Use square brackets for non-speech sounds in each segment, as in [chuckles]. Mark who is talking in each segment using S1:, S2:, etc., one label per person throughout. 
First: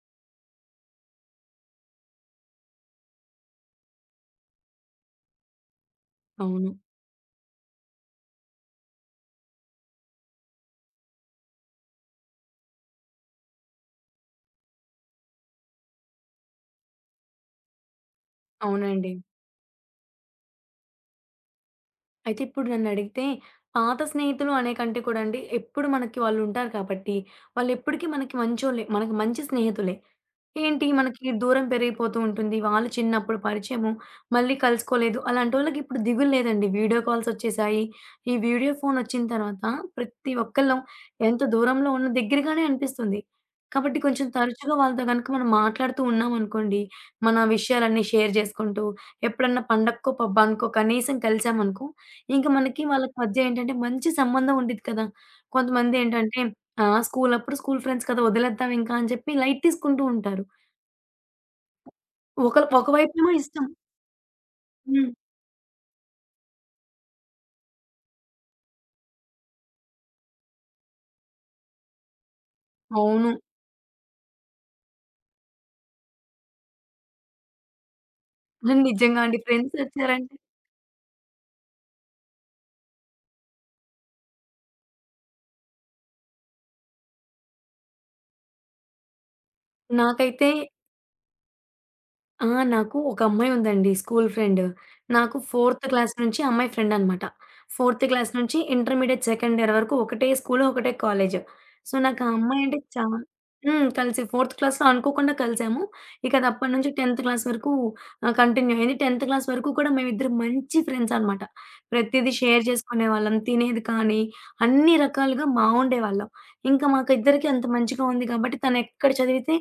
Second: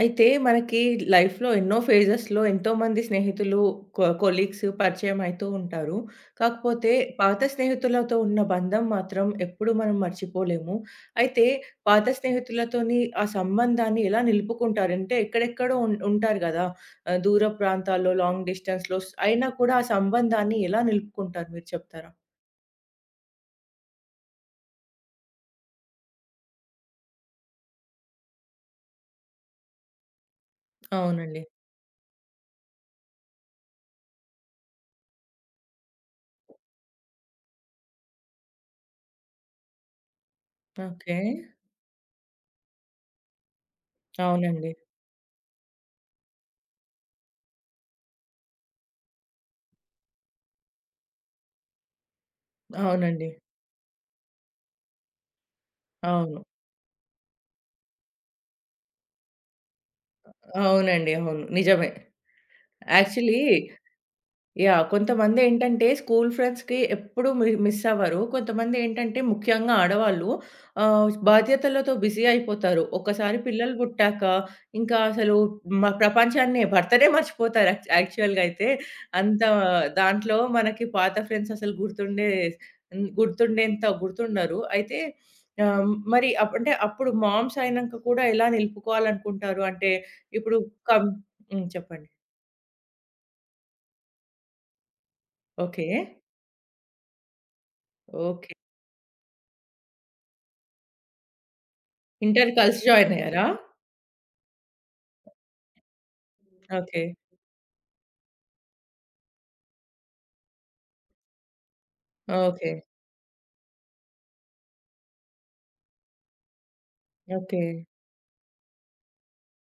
S1: అయితే మనకి లైఫ్‌లో ఎన్నో ఫేజెస్‌లో ఎంతోమంది స్నేహితులు కొ కొలీగ్స్ పరిచయంమ అయతూ ఉంటారు.
S2: అవును.
S1: కాకపోతే పాత స్నేహితులతో ఉన్న బంధం మాత్రం ఎప్పుడూ మనం మర్చిపోలేము. అయితే పాత స్నేహితులతోని ఆ సంబంధాన్ని ఎలా నిలుపుకుంటారు? అంటే ఎక్కడెక్కడో ఉన్ ఉంటారు గదా! ఆహ్, దూర ప్రాంతాల్లో లాంగ్ డిస్టెన్స్‌లో‌స్
S2: అవునండి.
S1: అయినా కూడా ఆ సంబంధాన్ని ఎలా నిలుపుకుంటారు మీరు చెప్తారా?
S2: అయితే ఇప్పుడు నన్నడిగితే పాత స్నేహితులు అనేకంటే కూడా అండి ఎప్పుడు మనకి వాళ్ళు ఉంటారు కాబట్టి వాళ్ళు ఎప్పటిక మనకి మంచోళ్ళే మనకి మంచి స్నేహితులే. ఏంటి మనకి
S1: అవునండి.
S2: దూరం పెరిగిపోతూ ఉంటుంది. వాళ్ళు చిన్నప్పుడు పరిచయము మళ్ళీ కలుసుకోలేదు. అలాంటోళ్ళకి ఇప్పుడు దిగులు లేదండి వీడియో కాల్స్ ఒచ్చేసాయి. ఈ వీడియో ఫోను ఒచ్చిన తర్వాత ప్రతి ఒక్కళ్ళం
S1: ఓకే.
S2: ఎంత దూరంలో ఉన్న దెగ్గరగానే అనిపిస్తుంది. కాబట్టి కొంచెం
S1: అవునండి.
S2: తరచుగా వాళ్ళతో గనుక మనం మాట్లాడుతూ ఉన్నామనుకోండి. మన విషయాలన్నీ షేర్ జేసుకుంటూ, ఎప్పుడన్నా పండక్కో పబ్బానుకో కనీసం కలిసామనుకో. ఇంక మనకి వాళ్ళకి
S1: అవునండి.
S2: మధ్య ఏంటంటే మంచి సంబంధం ఉండిద్ది కదా! కొంతమంది ఏంటంటే
S1: అవును.
S2: ఆహ్, స్కూలప్పుడు స్కూలు ఫ్రెండ్స్ కదా! వదిలేద్దాం ఇంకా అని చెప్పి లైట్ తీసుకుంటూ ఉంటారు.
S1: అవునండి. అవును. నిజమే.
S2: ఒకల ఒకవైపేమో
S1: యాక్చువలీ.
S2: ఇష్టం.
S1: యాహ్!
S2: హ్మ్.
S1: కొంతమంది ఏంటంటే స్కూలు ఫ్రెండ్స్‌కి ఎప్పుడుూ మి మిసవ్వరు. కొంతమంది ఏంటంటే ముఖ్యంగా ఆడవాళ్ళు ఆహ్, బాధ్యతలతో బిజీ అయిపోతారు.
S2: అవును.
S1: ఒకసారి పిల్లలు పుట్టాక ఇంకా అసలు మ ప్రపంచాన్నే భర్తడే మర్చిపోతారు. యాక్ యాక్చువల్‌గా అయితే
S2: హా! నిజంగా అండి.
S1: అంత
S2: ఫ్రెండ్స్ ఒచ్చారంటే
S1: దాంట్లో మనకి పాత ఫ్రెండ్స్ అసలు గుర్తుండే హ్మ్. గుర్తుండేంత గుర్తుండరు. అయితే ఆహ్, మరి అప్ అంటే అప్పుడు మామ్స్ అయినక గూడా ఎలా నిలుపుకోవాలనుకుంటారు అంటే
S2: నాకైతే
S1: ఇప్పుడు కం హ్మ్. చెప్పండి.
S2: ఆ! నాకు ఒక అమ్మాయుందండి. School friend. నాకు ఫోర్త్
S1: ఓకే.
S2: క్లాస్ నుంచి ఆ అమ్మాయి ఫ్రెండనమాట. Fourth class
S1: okay.
S2: నుంచి ఇంటర్మీడియేట్ సెకండ్ ఇయర్ వరకు ఒకటే స్కూలు, ఒకటే కాలేజి. సో, నాకా
S1: ఇంటర్
S2: అమ్మాయంటే
S1: కలిసి
S2: చా
S1: జాయిన్ అయ్యారా?
S2: హ్మ్. కలిసి ఫోర్త్ క్లాస్‌లో అనుకోకుండా కలిసాము. ఇకది అప్పడి నుంచి
S1: ఓకే.
S2: 10థ్ క్లాస్ వరకు ఆహ్, కంటిన్యూ అయింది. 10థ్ క్లాస్ వరకు కూడా మేమిు ఇద్దర మంచి ఫ్రెండ్సనమాట. ప్రతీదీ షేర్
S1: ఓకే.
S2: జేసుకునేవాళ్ళం. తినేది కానీ అన్ని రకాలుగా బావుండేవాళ్ళం. ఇంకా మాకు ఇద్దరికి అంత
S1: ఓకే.
S2: మంచిగా ఉంది కాబట్టి, తనెక్కడ చదివితే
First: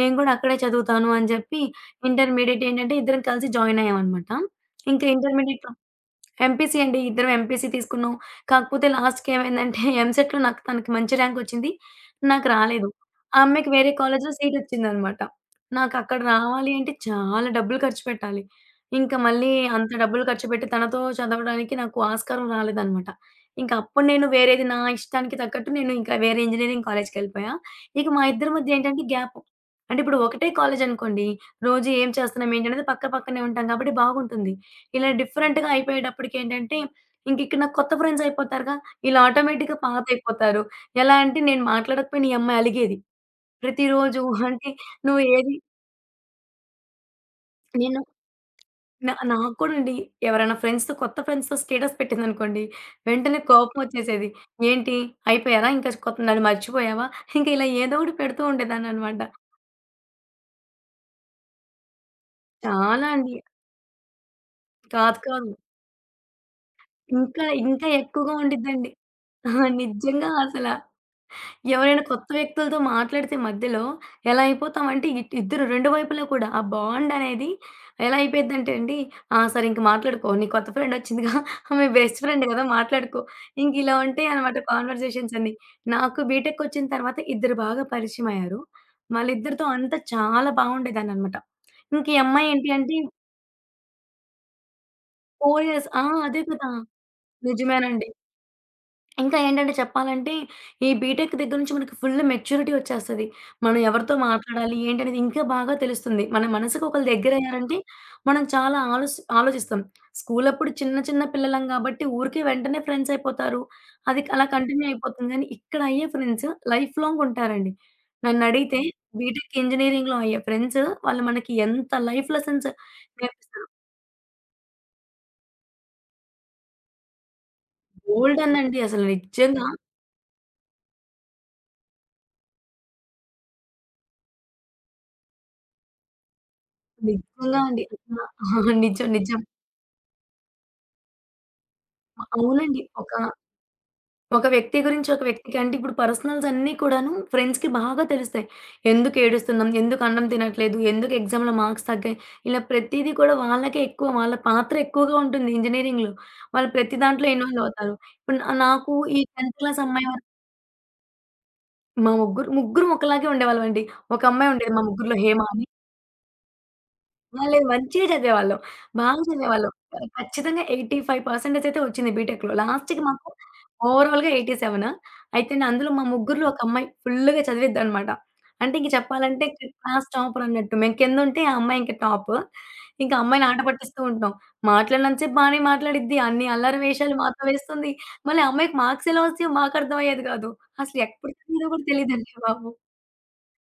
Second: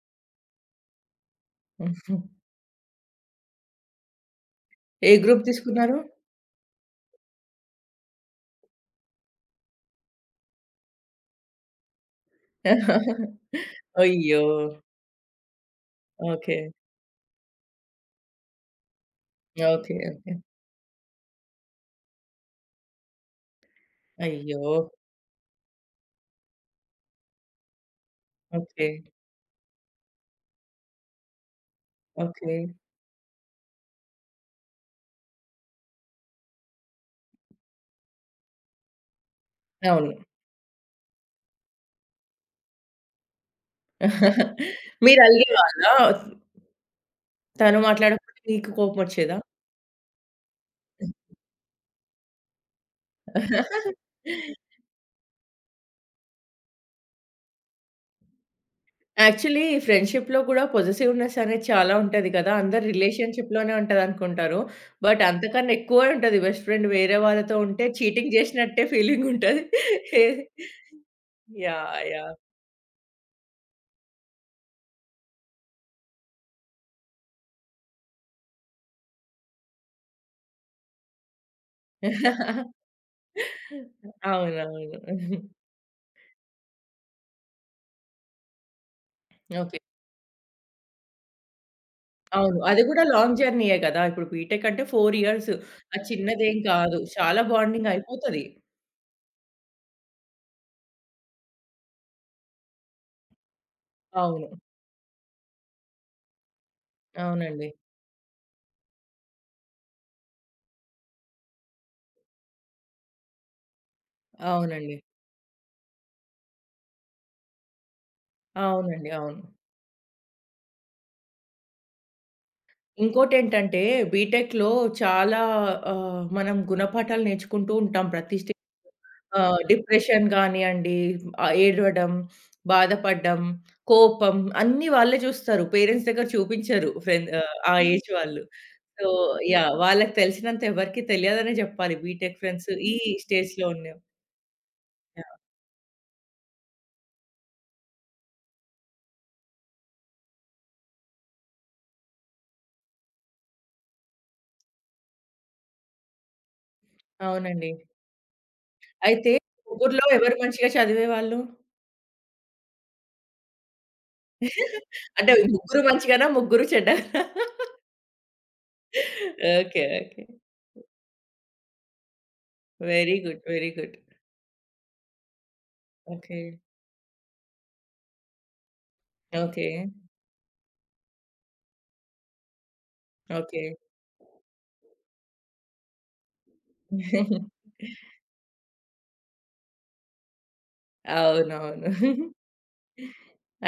S2: నేను గూడా అక్కడే చదువుతాను అని జెప్పి
S1: హుహు.
S2: ఇంటర్మీడియేట్ ఏంటంటే ఇద్దరం కలిసి జాయినయ్యామనమాట. ఇంకా
S1: ఏ గ్రూప్
S2: ఇంటర్మీడియట్‌లో
S1: తీసుకున్నారు?
S2: ఎంపీసీ అండి. ఇద్దరం ఎంపీసీ తీసుకున్నాం. కాకపోతే లాస్ట్‌‌కి ఏమైందంటే ఎంసెట్‌లో నాకు తనకి మంచి ర్యాంకొచ్చింది. నాకు రాలేదు. ఆ
S1: [chuckles]
S2: అమ్మాయికి వేరే కాలేజిలో
S1: అయ్యో!
S2: సీటొచ్చిందనమాట. నాకక్కడ
S1: ఓకే.
S2: రావాలి అంటే చాలా డబ్బులు ఖర్చుపెట్టాలి. ఇంక మళ్ళీ అంత
S1: ఓకే.
S2: డబ్బులు
S1: ఓకే.
S2: ఖర్చుపెట్టి తనతో చదవడానికి నాకు ఆస్కారం రాలేదనమాట. ఇంక అప్పుడు నేను వేరేది
S1: అయ్యో!
S2: నా ఇష్టానికి తగ్గట్టు నేను ఇంక వేరే ఇంజనీరింగు కాలేజికెళ్ళిపోయా. ఇక మా ఇద్దరి మధ్య ఏంటంటే
S1: ఓకే.
S2: గ్యాప్ అంటే ఇప్పుడు ఒకటే కాలేజనుకోండి రోజు ఏం
S1: ఓకే.
S2: చేస్తున్నాం? ఏంటనేది పక్క పక్కనే ఉంటాం కాబట్టి, బాగుంటుంది. ఇలా డిఫరెంట్‌గా అయిపోయేటప్పటికేంటంటే ఇంక ఇక్కడ నా కొత్త ఫ్రెండ్సయిపోతారుగా. ఈళ్ళు ఆటోమేటిక్‌గా
S1: అవును.
S2: పాతయిపోతారు. ఎలా అంటే నేను మాట్లాడకపోయిన ఈ అమ్మాయి అలిగేది. ప్రతిరోజు [giggles]
S1: [chuckles]
S2: అంటే నువ్వు ఏది
S1: మీరలిగేవాళ్ళా? తను
S2: నేను
S1: మాట్లాడకపోతే మీకు
S2: నా
S1: కోపమొచ్చేదా?
S2: నాకు కూడా అండి. ఎవరైనా ఫ్రెండ్స్‌తో కొత్త ఫ్రెండ్స్‌తో స్టేటస్ పెట్టిందనుకోండి, వెంటనే కోపమొచ్చేసేది.
S1: [chuckles]
S2: ఏంటి? అయిపోయారా? ఇంకా స్ కొ నన్ను మర్చిపోయావా? ఇంక ఇలా ఏదో ఒకటి పెడుతూ ఉండేదాన్ననమాట.
S1: యాక్చువల్లీ ఫ్రెండ్‌షిప్‌లో గూడా పొజిటివ్‌నెస్ అనేది చాలా ఉంటది గదా! అందరు
S2: చాలా అండి.
S1: రిలేషన్‌షిలోనే ఉంటదనుకుంటారు.
S2: కాదు.
S1: బట్
S2: కాం
S1: అంతకన్నా ఎక్కువే ఉంటది బెస్ట్ ఫ్రెండ్ వేరే
S2: ఇంకా
S1: వాళ్ళతో ఉంటే
S2: ఇంకా
S1: చీటింగ్
S2: ఎక్కువగా
S1: చేశినట్టే
S2: ఉండిద్దండి.
S1: ఫీలింగుంటది.
S2: [chuckles] నిజంగా అసలా.
S1: యాహ్!
S2: ఎవరైనా కొత్త
S1: యాహ్!
S2: వ్యక్తులతో మాట్లాడితే మధ్యలో ఎలా అయిపోతామంటే ఇట్ ఇద్దరు 2 వైపులా కూడా ఆ బాండనేది ఎలా అయిపోయిద్దంటే అండి, ఆ! సరే ఇంక మాట్లాడుకో నీ కొత్త ఫ్రెండొచ్చిందిగా [chuckles] మీ బెస్ట్ ఫ్రెండ్ గదా!
S1: [chuckles]
S2: మాట్లాడుకో. ఇంకిలా ఉంటయనమాట
S1: అవునవును.
S2: కాన్వర్జేషన్సన్నీ.
S1: [giggles]
S2: నాకు బీటెక్‌కొచ్చిన తర్వాత ఇద్దరు బాగా పరిచయమయ్యారు. వాళ్ళిద్దరితో
S1: ఓకే.
S2: అంతా చాలా బావుండేదాన్ననమాట. ఇంక ఈ
S1: అవును.
S2: అమ్మాయేంటి
S1: అది
S2: అంటే
S1: గూడా లాంగ్ జర్నీయే గదా! ఇప్పుడు బీటెక్ అంటే 4 ఇయర్స్
S2: పోయస్ ఆ!
S1: అది
S2: అదే
S1: చిన్నదేం
S2: కదా!
S1: గాదు. చాలా బాండింగ్
S2: నిజమేనండి.
S1: అయిపోతది.
S2: ఇంకా ఏంటంటే చెప్పాలంటే ఈ బీటెక్ దగ్గర నుంచి మనకి ఫుల్ మెచ్యూరిటీ ఒచ్చేస్తది. మనం ఎవరితో
S1: అవును.
S2: మాట్లాడాలి? ఏంటనేది ఇంకా బాగా తెలుస్తుంది. మన మనసుకి ఒకళ్ళు
S1: అవునండి.
S2: దగ్గరయ్యారంటే మనం చాలా ఆలోస్ ఆలోచిస్తాం. స్కూలప్పుడు చిన్న చిన్న పిల్లలం గాబట్టి, ఊరికే వెంటనే ఫ్రెండ్సయిపోతారు. అది క్ అలా కంటిన్యూ
S1: అవునండి.
S2: అయిపోతుంది. కానీ ఇక్కడ అయ్యే ఫ్రెండ్స్ లైఫ్‌లాంగ్ ఉంటారండి. నన్నడిగితే
S1: అవునండి. అవును.
S2: బీటెక్ ఇంజనీరింగులో అయ్యే ఫ్రెండ్స్ వాళ్ళు మనకి ఎంత లైఫ్ లెసన్స్ నేర్పిస్తారు.
S1: ఇంకోటేంటంటే బీటెక్‌లో చాలా ఆహ్, మనం గుణపాఠాలు నేర్చుకుంటూ ఉంటాం ప్రతి స్టే
S2: గోల్డెన్ అండి అసలు
S1: ఆహ్,
S2: నిజ్జంగా.
S1: డిప్రెషన్ గానీయండి ఆహ్, ఏడవడం, బాధపడ్డం, కోపం అన్నీ వాళ్ళే జూస్తారు. పేరెంట్స్ దగ్గర చూపించరు. ఫ్రెండ్ ఆహ్,
S2: నిజ్జంగా
S1: ఆ
S2: అండి.
S1: ఏజ్
S2: అస
S1: వాళ్ళు.
S2: [chuckles]
S1: సో
S2: నిజం. నిజం.
S1: యాహ్! వాళ్ళకి తెలిసినంత ఎవరికీ తెలియదనే జెప్పాలి. బీటెక్ ఫ్రెండ్స్
S2: అవునండి.
S1: ఈ
S2: ఒక
S1: స్టేజ్‌లో ఉన్న
S2: ఒక వ్యక్తి గురించి ఒక
S1: యాహ్!
S2: వ్యక్తికి అంటే ఇప్పుడు పర్సనల్స్ అన్నీ కూడాను ఫ్రెండ్స్‌కి బాగా తెలుస్తాయి. ఎందుకేడుస్తున్నాం? ఎందుకు అన్నం తినట్లేదు? ఎందుకు ఎగ్జామ్‌లో మార్క్స్ తగ్గాయి? ఇలా ప్రతీదీ కూడా వాళ్ళకే ఎక్కువ వాళ్ళ పాత్ర ఎక్కువగా ఉంటుంది ఇంజినీరింగులో. వాళ్ళు ప్రతి దాంట్లో ఇన్‌వాల్వ్
S1: అవునండి.
S2: అవుతారు. ఇప్పుడు న నాకు ఈ
S1: అయితే,
S2: 10థ్ క్లాస్
S1: ముగ్గుర్లో
S2: అమ్మయి వ
S1: ఎవరు మంచిగా చదివేవాళ్ళు?
S2: మా ముగ్గురు ముగ్గురం ఒక్కలాగే ఉండేవాళ్ళమండి. ఒక అమ్మాయి ఉండేది, మా
S1: [giggles]
S2: ముగ్గుర్లో
S1: అంటే
S2: హేమా అని.
S1: ముగ్గురు మంచిగానా? ముగ్గురు చెడ్డగా?
S2: మళ్ళీ
S1: [laughs]
S2: మంచిగా చదివేవాళ్ళం. బాగా చదివేవాళ్ళం.
S1: ఓకే.
S2: ఖ
S1: ఓకే.
S2: ఖచ్చితంగా 85% అయితే వచ్చింది బీటెక్‌లో. లాస్ట్‌కి
S1: వెరీ
S2: మాకు
S1: గుడ్. Very good.
S2: ఓవరాల్‌గా 87. అయితే, న అందులో మా ముగ్గురిలో
S1: ఓకే.
S2: ఒకమ్మాయి ఫుల్లుగా చదివిద్దనమాట. అంటే ఇంక చెప్పాలంటే, క్
S1: ఓకే.
S2: క్లాస్ టాపర్ అన్నట్టు. మేము కింద ఉంటే ఆ అమ్మాయి ఇంక టాప్. ఇంకా ఆ అమ్మాయిని ఆట
S1: ఓకే.
S2: పట్టిస్తూ ఉంటాం. మాట్లాడినంత సేపు బానే మాట్లాడిద్ది, అన్ని అల్లరి వేషాలు మాతో వేస్తుంది.
S1: [chuckles]
S2: మళ్ళీ ఆ అమ్మాయికి మాార్క్స్ ఎలా వస్తాయో మాకర్థమయ్యేది గాదు. అసలెప్పుడు చదివిందో కూడా
S1: అవునవును.
S2: తెలీదండి
S1: [giggles]
S2: బాబు!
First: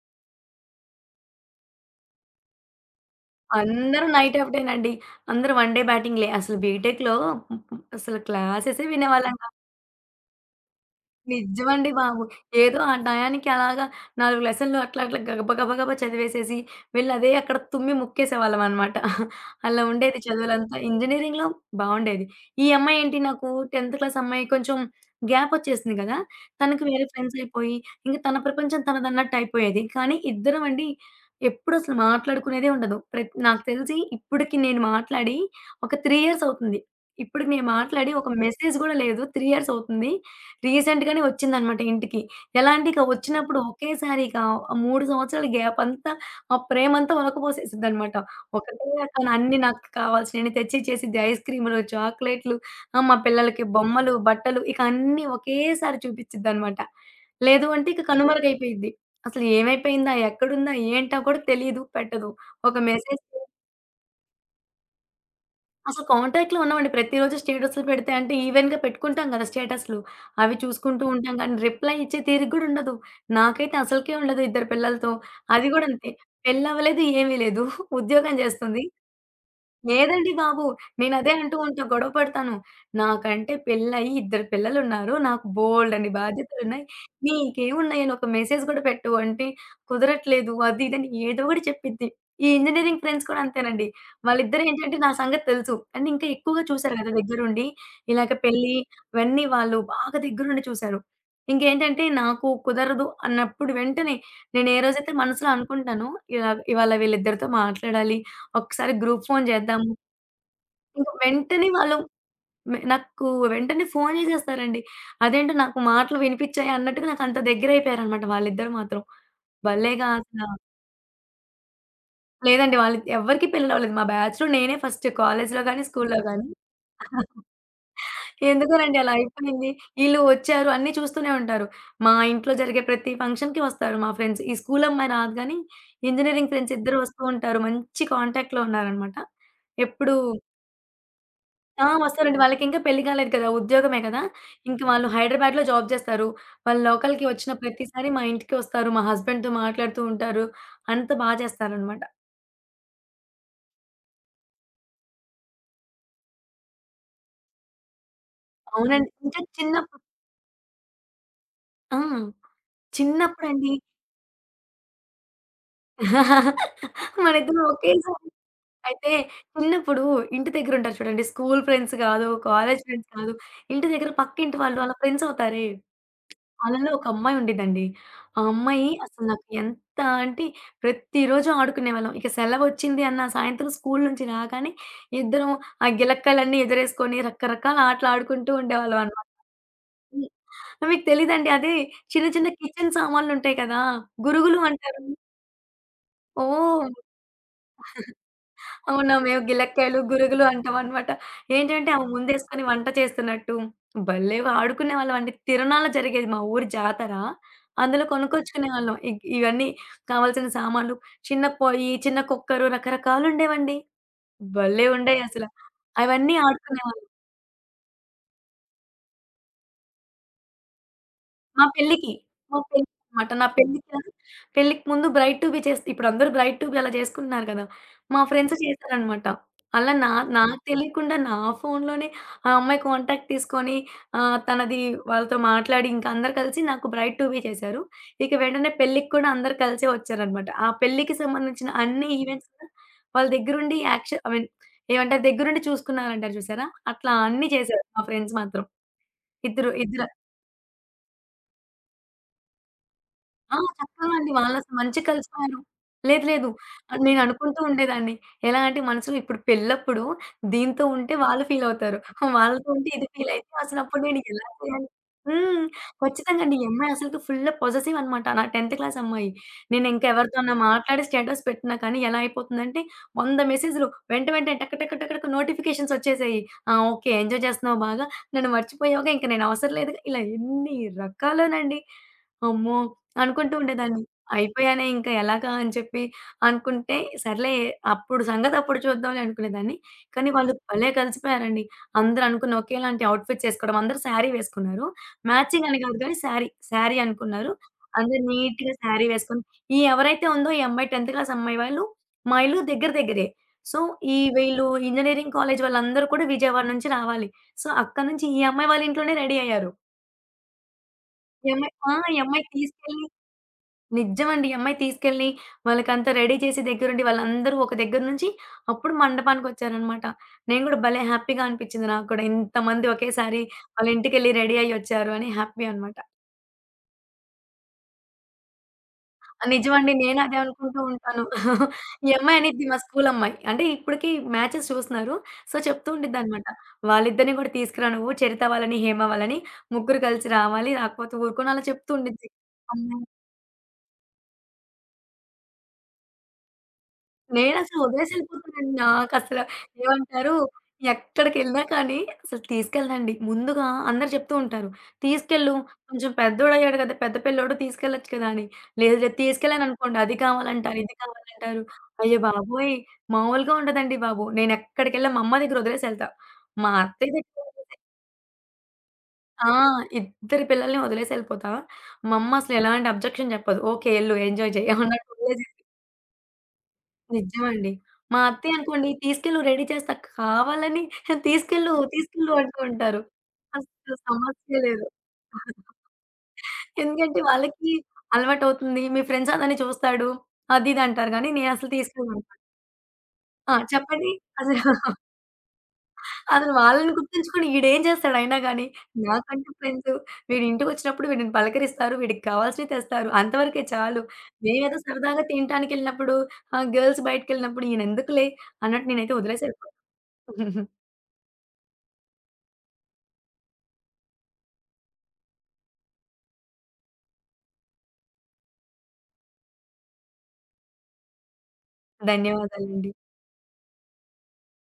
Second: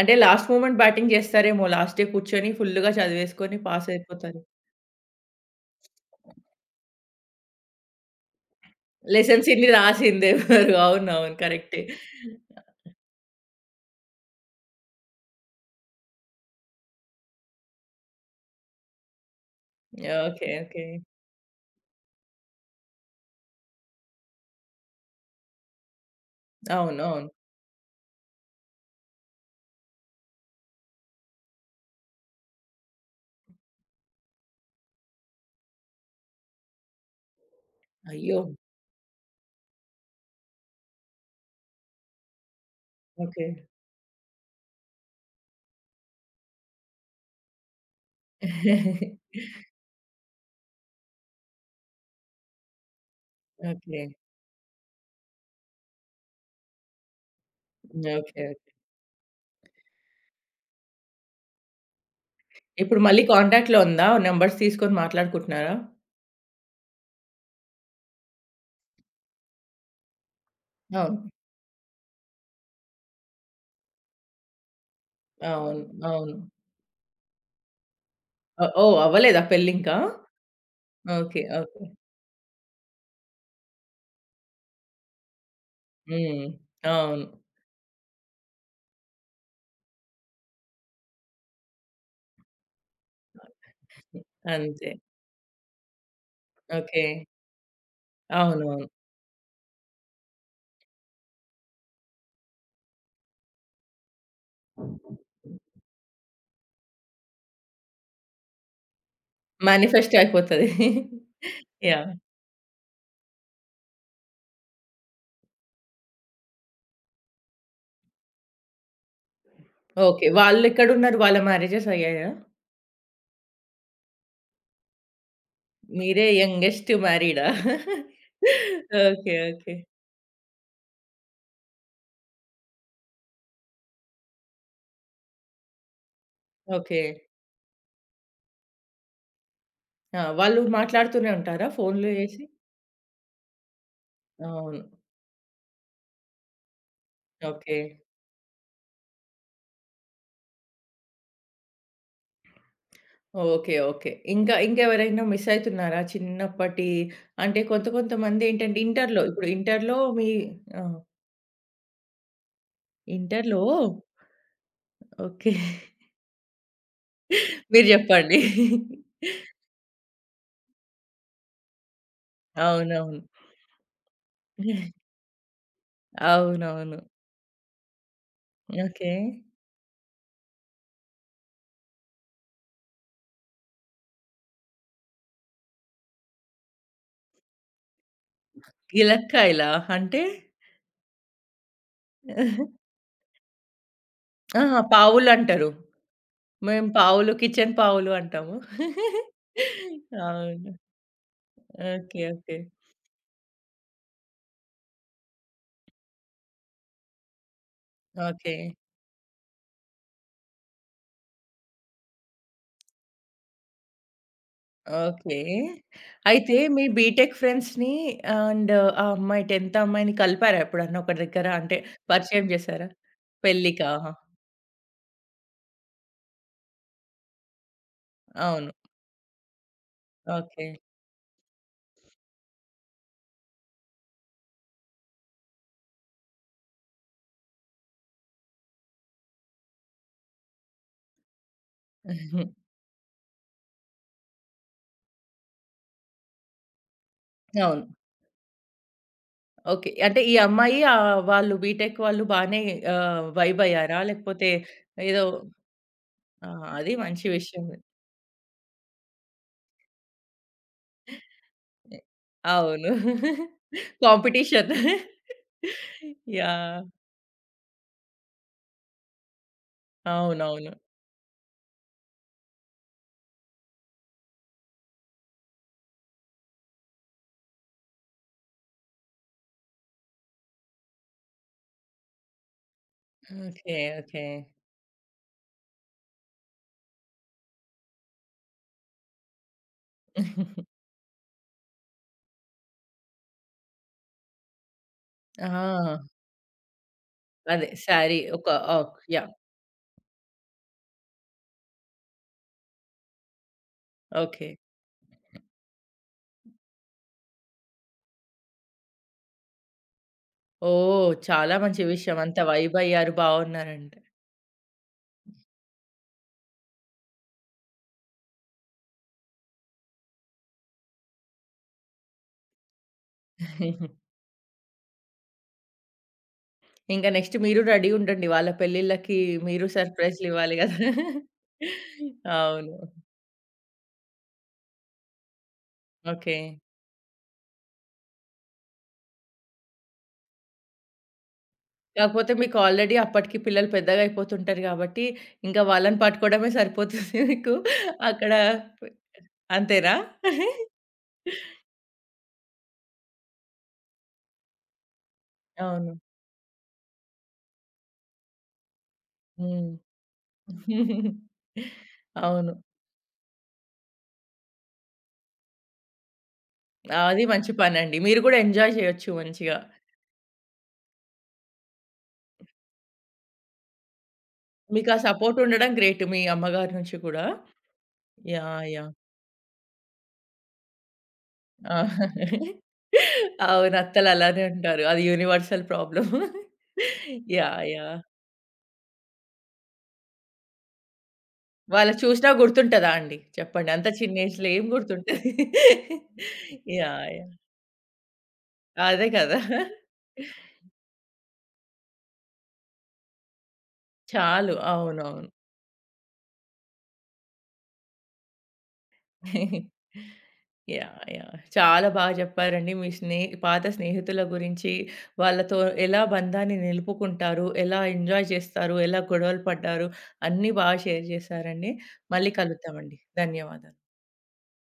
S1: అంటే, లాస్ట్ మూమెంట్ బ్యాటింగ్ జేస్తారేమో లాస్ట్ డే కూర్చొని ఫుల్లుగా చదివేసుకొని,
S2: అందరూ నైట్
S1: పాసయిపోతారు.
S2: ఔటేనండి. అందరూ 1 డే బ్యాటింగ్‌లే అసలు బీటెక్‌లో హ్మ్ హ్మ్ అసలు క్లాసెసే వినేవాళ్ళం
S1: లెసన్స్
S2: కాదు.
S1: ఇని రాసిందెవ్వరు? అవునవును కరెక్టే.
S2: నిజ్జమండి బాబు! ఏదో ఆ టయానికి అలాగా 4 లెసన్లు అట్లా అట్లా గబ బగ గబా చదివేసేసి, వెళ్ళి అదే అక్కడ తుమ్మి ముక్కేసేవాళ్ళమనమాట. [chuckles] అలా ఉండేది
S1: యాహ్! ఓకే.
S2: చదువులంతా,
S1: ఓకే.
S2: ఇంజినీరింగ్‌లో బావుండేది. ఈ అమ్మాయేంటి నాకు 10 క్లాస్ అమ్మాయి కొంచెం, గ్యాపొచ్చేసింది కదా! తనకి వేరే
S1: అవునవును.
S2: ఫ్రెండ్స్ అయిపోయి, ఇంక తన ప్రపంచం తనదన్నట్టు అయిపోయేది. కానీ, ఇద్దరం అండి, ఎప్పుడసలు మాట్లాడుకునేదే ఉండదు. ప్రత్ నాకు తెలిసి ఇప్పటికి నేను మాట్లాడి ఒక 3 ఇయర్స్ అవుతుంది. ఇప్పుడికి నేను మాట్లాడి ఒక
S1: అయ్యో!
S2: మెసేజ్ కూడా లేదు, 3 ఇయర్స్ అవుతుంది. రీసెంట్‌గానే ఒచ్చిందనమాట ఇంటికి. ఎలా అంటే, ఇక
S1: ఓకే.
S2: వచ్చినప్పుడు ఒకేసారిక 3 సంవత్సరాల గ్యాప్ అంతా, మా ప్రేమంతా ఒలకపోసేసిద్దనమాట. ఒకటే ఎత్తున అన్ని
S1: [giggles]
S2: నాకు కావాల్సియన్ని తెచ్చిచ్చేసిద్ది. ఐస్‌క్రీములు, చాక్లెట్లు, ఆ మా పిల్లలకి
S1: ఓకే.
S2: బొమ్మలు, బట్టలు ఇకన్నీ ఒకేసారి చూపిచ్చిద్దనమాట. లేదు అంటే, ఇక
S1: ఓకే. ఓకే.
S2: కనుమరగైపోయిద్ది. అసలు ఏమైపోయిందా? ఎక్కడుందా? ఏంటా కూడా తెలీదు, పెట్టదు. ఒక
S1: ఇప్పుడు మళ్ళీ
S2: మెసేజ్ చేయదు.
S1: కాంటాక్ట్‌లో ఉందా, నంబర్స్ తీసుకొని మాట్లాడుకుంటున్నారా?
S2: అసలు కాంటాక్ట్‌లో ఉన్నామండి. ప్రతిరోజు స్టేటస్లు పెడితే అంటే, ఈవెన్‌గా పెట్టుకుంటాం కదా స్టేటస్లు. అవి చూసుకుంటూ
S1: అవును.
S2: ఉంటాం గానీ, రిప్లై ఇచ్చే తీరిక గూడా ఉండదు. నాకైతే అసలుకే ఉండదు ఇద్దరు పిల్లలతో. అది
S1: అవును.
S2: కూడా అంతే
S1: అవును.
S2: పెళ్లి అవ్వలేదు, ఏమీ [chuckles] లేదు. ఉద్యోగం
S1: ఆహ్,
S2: జేస్తుంది
S1: ఓహ్! అవ్వలేదా పెళ్లింకా?
S2: లేదండి బాబు. నేనదే
S1: ఓకే.
S2: అంటూ ఉంటా,
S1: ఓకే.
S2: గొడవపడతాను. నాకంటే పెళ్ళయి, ఇద్దరు పిల్లలున్నారు. నాకు బోలేడన్ని
S1: హ్మ్.
S2: బాధ్యతలున్నాయి.
S1: అవును.
S2: "నీకేమున్నాయని ఒక మెసేజ్ కూడా పెట్టవు" అంటే, "కుదరట్లేదు" అది ఇదని ఏదో ఒకటి చెప్పిద్ది. ఈ ఇంజినీరింగ్ ఫ్రెండ్స్ కూడా అంతేనండి,
S1: అంతే.
S2: వాళ్ళిద్దరేంటంటే, నా సంగతి తెలుసు, అండ్ ఇంకా ఎక్కువగా చూసారు
S1: ఓకే.
S2: గదా దగ్గరుండి. ఇలాగ పెళ్ళి,
S1: అవునవును.
S2: ఇవన్నీ వాళ్ళు బాగా దగ్గరుండి చూసారు. ఇంకేంటంటే, నాకు కుదరదు అన్నప్పుడు వెంటనే నేనేరోజైతే మనసులో అనుకుంటానో ఇలాగా ఇవాళ వీళ్ళిద్దరితో మాట్లాడాలి, ఒక్కసారి గ్రూప్ ఫోన్ చేద్దాము...
S1: మ్యానిఫెస్ట్ అయిపోతది.
S2: ...ఇంక
S1: [chuckles]
S2: వెంటనే వాళ్ళు
S1: యాహ్!
S2: మ నాకు వెంటనే ఫోను జేసేస్తారండి. అదేంటో నాకు మాటలు వినిపించాయ అన్నట్టుగా నాకంత దెగ్గరయిపోయారనమాట వాళ్ళిద్దరూ మాత్రం. భల్లేెగా
S1: ఓకే.
S2: స
S1: వాళ్ళెక్కడున్నారు? వాళ్ళ మ్యారేజెస్ అయ్యాయా?
S2: లేదండి. వాళ్ళకి ఎవరికీ పెళ్లిలవ్వలేదు. మా బ్యాచ్‌లో నేనే ఫస్ట్ కాలేజ్‌లో గాని, స్కూల్‌లో
S1: మీరే
S2: గాని.
S1: యంగెస్ట్
S2: [chuckles]
S1: మ్యారీడా? [chuckles]
S2: ఎందుకోనండి, అలా
S1: ఓకే.
S2: అయిపోయింది.
S1: ఓకే.
S2: ఈళ్ళు వచ్చారు అన్నీ చూస్తూనే ఉంటారు. మా ఇంట్లో జరిగే ప్రతి ఫంక్షన్‌కి వస్తారు మా ఫ్రెండ్స్. ఈ స్కూలు అమ్మాయి రాదు గానీ, ఇంజనీరింగ్ ఫ్రెండ్స్ ఇద్దరు
S1: ఓకే.
S2: వస్తూ ఉంటారు. మంచి కాంటాక్ట్‌లో ఉన్నారనమాట. ఎప్పుడూ
S1: ఆ! వాళ్ళు మాట్లాడుతూనే ఉంటారా,
S2: ఆ!
S1: ఫోన్లు
S2: వస్తారండి.
S1: జేసి?
S2: వాళ్ళకింకా పెళ్లి కాలేదు కదా, ఉద్యోగమే కదా! ఇంక
S1: అవును.
S2: వాళ్ళు హైదరాబాద్‌లో జాబ్ చేస్తారు. వాళ్ళు లోకల్‌కి వచ్చిన
S1: ఓకే.
S2: ప్రతిసారి మా ఇంటికొస్తారు. మా హస్బెండ్‌తో మాట్లాడుతూ ఉంటారు. అంత బాగ చేస్తారనమాట.
S1: ఓకే. ఓకే. ఇంకా, ఇంకెవరైనా మిసైయితున్నారా? చిన్నప్పటి అంటే కొంత, కొంతమందెంటంటే
S2: అవునండి.
S1: ఇంటర్‌లో
S2: ఇంకా
S1: ఇప్పుడు
S2: చిన్నప్పు
S1: ఇంటర్‌లో మీ ఆ!
S2: ఆ!
S1: ఇంటర్‌లో
S2: చిన్నప్పుడండి.
S1: ఓకే.
S2: [chuckles] మనిద్దరుం
S1: మీరు
S2: ఓకేసారి.
S1: చెప్పండి.
S2: అయితే,
S1: [chuckles]
S2: చిన్నప్పుడు ఇంటి దెగ్గరుంటారు చూడండి. స్కూల్ ఫ్రెండ్స్ గాదు, కాలేజ్ ఫ్రెండ్స్
S1: అవునవును.
S2: గాదు. ఇంటి దెగ్గర పక్కింటి వాళ్ళు, అళ్ళ
S1: [chuckles]
S2: ఫ్రెండ్సవుతారే. అళ్ళలో
S1: అవునవును.
S2: ఒక అమ్మాయి ఉండిదండి. ఆ అమ్మాయి
S1: ఓకే.
S2: అసలు నాకు ఎంత అంటే, ప్రతిరోజు ఆడుకునేవాళ్ళం. ఇక సెలవు వచ్చిందన్న సాయంత్రం స్కూలు నుంచి రాగానే, ఇద్దరం ఆ గిలక్కాలన్ని ఎదురేసుకొని, రకరకాల ఆటలాడుకుంటూ ఉండేవాళ్ళవనమాట.
S1: గిలక్కాయలా అంటే?
S2: హ్మ్. మీకు తెలీదండి. అదే చిన్న, చిన్న కిచెన్
S1: [chuckles]
S2: సామాన్లుంటాయి కదా! గురుగులు
S1: ఆా!
S2: అంటారు.
S1: పావులంటారు.
S2: ఓహ్!
S1: మేము
S2: [chuckles]
S1: పావులు, కిచెన్ పావులు అంటాము.
S2: అవునా!
S1: [chuckles]
S2: మేవు గిలక్కాయలు, గురుగులు
S1: అవును.
S2: అంటవనమాట. ఏంటంటే అవి
S1: ఓకే. ఓకే.
S2: ముందేసుకొని, వంట చేస్తున్నట్టు, భలేవాడుకునేవాళ్ళవండి. తిరనాల జరిగేది, మా ఊరి జాతర. అందులో
S1: ఓకే.
S2: కొనుక్కొచ్చుకునేవాళ్ళం. ఇగ్ ఇవన్నీ కావాల్సిన సామాన్లు, చిన్న పొయ్యి, చిన్న కుక్కరు, రకరకాలుండేవండి. భలే
S1: ఓకే.
S2: ఉండేయసల. అవన్నీ
S1: అయితే మీ
S2: ఆడుకునేవాళ్ళం.
S1: బీటెక్ ఫ్రెండ్స్‌ని అండ్ ఆ అమ్మాయి 10థ్ అమ్మాయిని కలిపారా ఎప్పుడన్నా ఒక దెగ్గర?
S2: మా
S1: అంటే,
S2: పెళ్ళికి.
S1: పరిచయం
S2: మా
S1: జేశారా?
S2: పెళ్ళినమాట. నా
S1: పెళ్లికా!
S2: పెళ్లిగాను పెళ్ళికి ముందు బ్రైట్ టూ బీ చేస్తే ఇప్పుడందరూ బ్రైట్ టూ బీ అలా జేసుకుంటున్నారు గదా! మా ఫ్రెండ్స్
S1: అవును.
S2: జేసారనమాట. అలా నా నాకు
S1: ఓకే.
S2: తెలియకుండా, నా ఫోనూలోనే ఆ అమ్మాయి కాంటాక్ట్ తీసుకొని ఆహ్, తనది వాళ్ళతో మాట్లాడింకా, అందరూ కలిసి నాకు బ్రైట్ టు బీ చేశారు. ఇక వెంటనే పెళ్ళిక్కుడా అందరూ కలిసే వచ్చారనమాట. ఆ పెళ్ళికి సంబంధించిన అన్ని ఈవెంట్స్
S1: [chuckles]
S2: వాళ్ళ దెగ్గరుండి, యాక్షన్ ఐ మీన్ ఏవంతారు దగ్గరుండి చూసుకున్నారంటారు చూసారా, అట్లా అన్నీ చేశారు,
S1: అవును.
S2: మా ఫ్రెండ్స్ మాత్రం. ఇద్దరు
S1: ఓకే.
S2: ఇద్దర
S1: అంటే ఈ అమ్మాయి ఆహ్, వాళ్ళు బీటెక్ వాళ్ళు బానే ఆహ్,
S2: ఆ!
S1: వైబయ్యారా?
S2: చక్కగాండి.
S1: లేకపోతే
S2: వాళ్ళసల మంచి
S1: ఏదో
S2: కలిసిపోయారు. లేదు, లేదు.
S1: ఆ! అది
S2: ఆహ్,
S1: మంచి
S2: నేననుకుంటూ
S1: విషయమే.
S2: ఉండేదాన్ని. ఎలా అంటే మనసులో, ఇప్పుడు పెళ్ళప్పుడు, దీంతో ఉంటే వాళ్ళు ఫీలవుతారు,
S1: ఎ
S2: వాళ్ళతో ఉంటే
S1: అవును.
S2: ఇది ఫీలైద్ది, అసలప్పుడు నేను ఎలా
S1: కాంపిటీషిన్.
S2: చేయలి హ్మ్. ఖచ్చితంగండి. ఈ
S1: యాహ్!
S2: అమ్మాయి అసలకి ఫుల్లు పొససివనమాట. నా 10థ్ క్లాసమ్మాయి. నేనింక ఎవరితోన్నా
S1: అవునవును.
S2: మాట్లాడి స్టేటస్ పెట్టినా కానీ, ఎలా అయిపోతుందంటే, వంద మెసేజులు. వెంట, వెంటనే టక, టక, టక, టక నోటిఫికేషన్సోచ్చేసేయి. ఆ! ఓకే ఎంజాయ్ జేస్తున్నావు బాగా, నన్ను మర్చిపోయావుగా, ఇంక నేను అవసరం లేదుగా, ఇలా ఎన్ని, రకాలోనండి. అమ్మో!
S1: హ్మ్.
S2: అనుకుంటూ
S1: ఓకే.
S2: ఉండేదాన్ని.
S1: ఓకే.
S2: అయిపోయానే ఇంకా ఎలాగా అని చెప్పి అనుకుంటే, సర్లే అప్పుడు సంగతప్పుడు చూద్దాంలే అనుకునేదాన్ని. కానీ, వాళ్ళు
S1: [giggles]
S2: భలే కలిసిపోయారండి. అందరూ అనుకుని ఓకేలాంటి అవుట్‌ఫిట్సేసుకోవడం. అందరూ శారీ వేసుకున్నారు. మ్యాచింగని గాదు
S1: ఆ!
S2: గానీ, శారీ, శారీ అనుకున్నారు.
S1: అదే
S2: అంటే
S1: శారీ ఒక ఆ
S2: నీట్‌గాశారీ
S1: యాహ్!
S2: వేసుకొని ఈ ఎవరైతే ఉందో, ఈ అమ్మాయి 10థ్ క్లాసమ్బాయి వాళ్ళు, మా ఇల్లు దెగ్గర, దెగ్గరే. సో, ఈ
S1: ఓకే.
S2: వీళ్ళు ఇంజినీరింగ్ కాలేజు వాళ్ళందరూ కూడా, విజయవాడ నుంచి రావాలి. సో, అక్కడ నుంచి ఈ అమ్మాయి వాళ్ళ ఇంట్లోనే రెడీ అయ్యారు.
S1: ఓహ్!
S2: ఈ
S1: చాలా
S2: అమ్మాయి
S1: మంచి
S2: ఆ! ఈ
S1: విషయం. అంత
S2: అమ్మాయి తీసుకెళ్ళి
S1: వైబయ్యారు. బావున్నారంటే.
S2: నిజ్జమండి. ఈ అమ్మాయి తీసుకెళ్ళి, వాళ్ళకంతా రెడీ చేసి దెగ్గరుండి వాళ్ళందరూ ఒక దెగ్గర నుంచి అప్పుడు మండపానికొచ్చారనమాట. నేను కూడా భలే హ్యాపీగా అనిపిచ్చింది నాకు కూడా. ఇంతమంది ఒకేసారి వాళ్ళ
S1: [giggles]
S2: ఇంటికెళ్ళ రెడీ అయ్యి ఒచ్చారు అని హ్యాపీ అనమాట.
S1: ఇంక నెక్స్ట్ మీరు రెడీ ఉండండి. వాళ్ళ పెళ్ళిళ్ళకి మీరు
S2: నిజమండి. నేను
S1: సర్‌ప్రైజులు
S2: అదే
S1: ఇవ్వాలి
S2: అనుకుంటూ
S1: గదా!
S2: ఉంటాను. [chuckles] ఈ
S1: [chuckles]
S2: అమ్మాయి అనిద్ది
S1: అవును.
S2: మా స్కూలు అమ్మాయి. అంటే ఇప్పటికి మ్యాచెస్ చూస్తున్నారు. సో, చెప్తూ ఉండిద్దనమాట.
S1: ఓకే.
S2: "వాళ్ళిద్దరిని కూడా తీసుకురా! నువ్వు చరిత వాళ్ళని, హేమ వాళ్ళని ముగ్గురు కలిసి రావాలి. రాకపోతే ఊరుకొను" అలా చెప్తూ ఉండిద్ది.
S1: కాకపోతే మీకు ఆల్రెడీ
S2: అమ్మొ
S1: అప్పటికి పిల్లలు పెద్దగా అయిపోతుంటారు గాబట్టి, ఇంకా వాళ్ళని పట్టుకోవడమే సరిపోతుంది మీకు.
S2: నేనసలు
S1: అక్కడ
S2: ఒదిలేసెళ్ళిపోతానండి.
S1: పోయి
S2: నాకసలు
S1: అంతేనా?
S2: ఏమంటారు,
S1: [giggles]
S2: ఎక్కడికెళ్ళినా కానీ, అసలు తీసుకెళ్ళదండి. ముందుగా అందరూ చెప్తూ ఉంటారు. "తీసుకెళ్ళు
S1: అవును.
S2: కొంచెం పెద్దోడుయ్యాడు గదా! పెద్ద పిల్లోడు తీసుకెళ్ళొచ్చు కదా!" అని, లేదు లేదు
S1: హ్మ్.
S2: తీసుకెళ్ళాననుకోండి అది కావాలంటారు, ఇది
S1: [giggles]
S2: కావాలంటారు. అయ్య
S1: అవును.
S2: బాబోయ్! మామూలుగా ఉండదండి బాబు! నేనెక్కడికెళ్ళా మా అమ్మ దగ్గర వదిలేసి ఎళ్తా. మా
S1: ఆ!
S2: అత్తయ్య
S1: అది
S2: దగ్గర
S1: మంచి
S2: అయితే
S1: పనండి. మీరు గూడా ఎంజాయ్ చేయొచ్చు
S2: ఆ!
S1: మంచిగా.
S2: ఇద్దరి పిల్లల్ని ఒదిలేసెళ్ళిపోతా. మా అమ్మ అసలు ఎలాంటి అబ్జెక్షన్ చెప్పదు. "ఓకే ఎళ్ళు ఎంజాయ్ చేయి"
S1: మీకా
S2: అన్నట్టు
S1: సపోర్ట్
S2: ఒదిలేసిద్ది.
S1: ఉండడం గ్రేట్ మీ అమ్మగారి నుంచి గూడా
S2: నిజమండి. మా అత్తయ్య
S1: యాహ్!
S2: అనుకోండి
S1: యాహ్!
S2: "తీసుకెళ్ళు రెడీ చేస్తా" కావాలని "తీసుకెళ్ళు
S1: ఆ!
S2: తీసుకెళ్ళు" అంటూ
S1: [chuckles]
S2: ఉంటారు.
S1: అవును.
S2: అసలు
S1: అత్తలు అలానే
S2: సమస్య
S1: ఉంటారు.
S2: లేదు.
S1: అది యూనివర్సల్
S2: [giggles]
S1: ప్రాబ్లమ్. [chuckles]
S2: "ఎందుకంటే
S1: యాహ్!
S2: వాళ్ళకి
S1: యాహ్!
S2: అలవాటవుతుంది. మీ ఫ్రెండ్స్ అందరిని చూస్తాడు." అది ఇది అంటారు గానీ, నేనసలు
S1: వాళ్ళ చూసినా
S2: తీసుకులేదంటాను.
S1: గుర్తుంటదా అండి?
S2: ఆ!
S1: చెప్పండి? అంత
S2: చెప్పండి.
S1: చిన్న
S2: అద
S1: ఏజ్‌లో ఏమి
S2: [chuckles]
S1: గుర్తుంటది. [chuckles]
S2: అసలు వాళ్ళని
S1: యాహ్! యాహ్!
S2: గుర్తించుకొని ఇడేం జేస్తాడయినా గాని,
S1: అదే కదా!
S2: నాకంటే
S1: [chuckles]
S2: ఫ్రెండ్సు, వీడింటిికొచ్చినప్పుడు వీడిని పలకరిస్తారు. వీడికి కావాల్సిన తెస్తారు. అంతవరకే చాలు.
S1: చాలు.
S2: నేమేదో సరదాగా
S1: అవునవును.
S2: తినటానికెళ్ళినప్పుడు, ఆహ్, గర్ల్స్ బయటికెళ్ళినప్పుడు, ఈయనెందుకులే అన్నట్టు నేనైతే వదిలేసపో
S1: [giggles]
S2: [giggles]
S1: యాహ్! యాహ్! చాలా బా చెప్పారండి. మీ స్నేహ పాత స్నేహితుల గురించి వాళ్ళతో ఎలా బంధాన్ని నిలుపుకుంటారు? ఎలా ఎంజాయ్ చేస్తారు? ఎలా గొడవలు పడ్డారు? అన్నీ బాగా షేర్ జేశారండి. మళ్ళీ
S2: ధన్యవాదాలండి.
S1: కలుద్దామండి. ధన్యవాదాలు.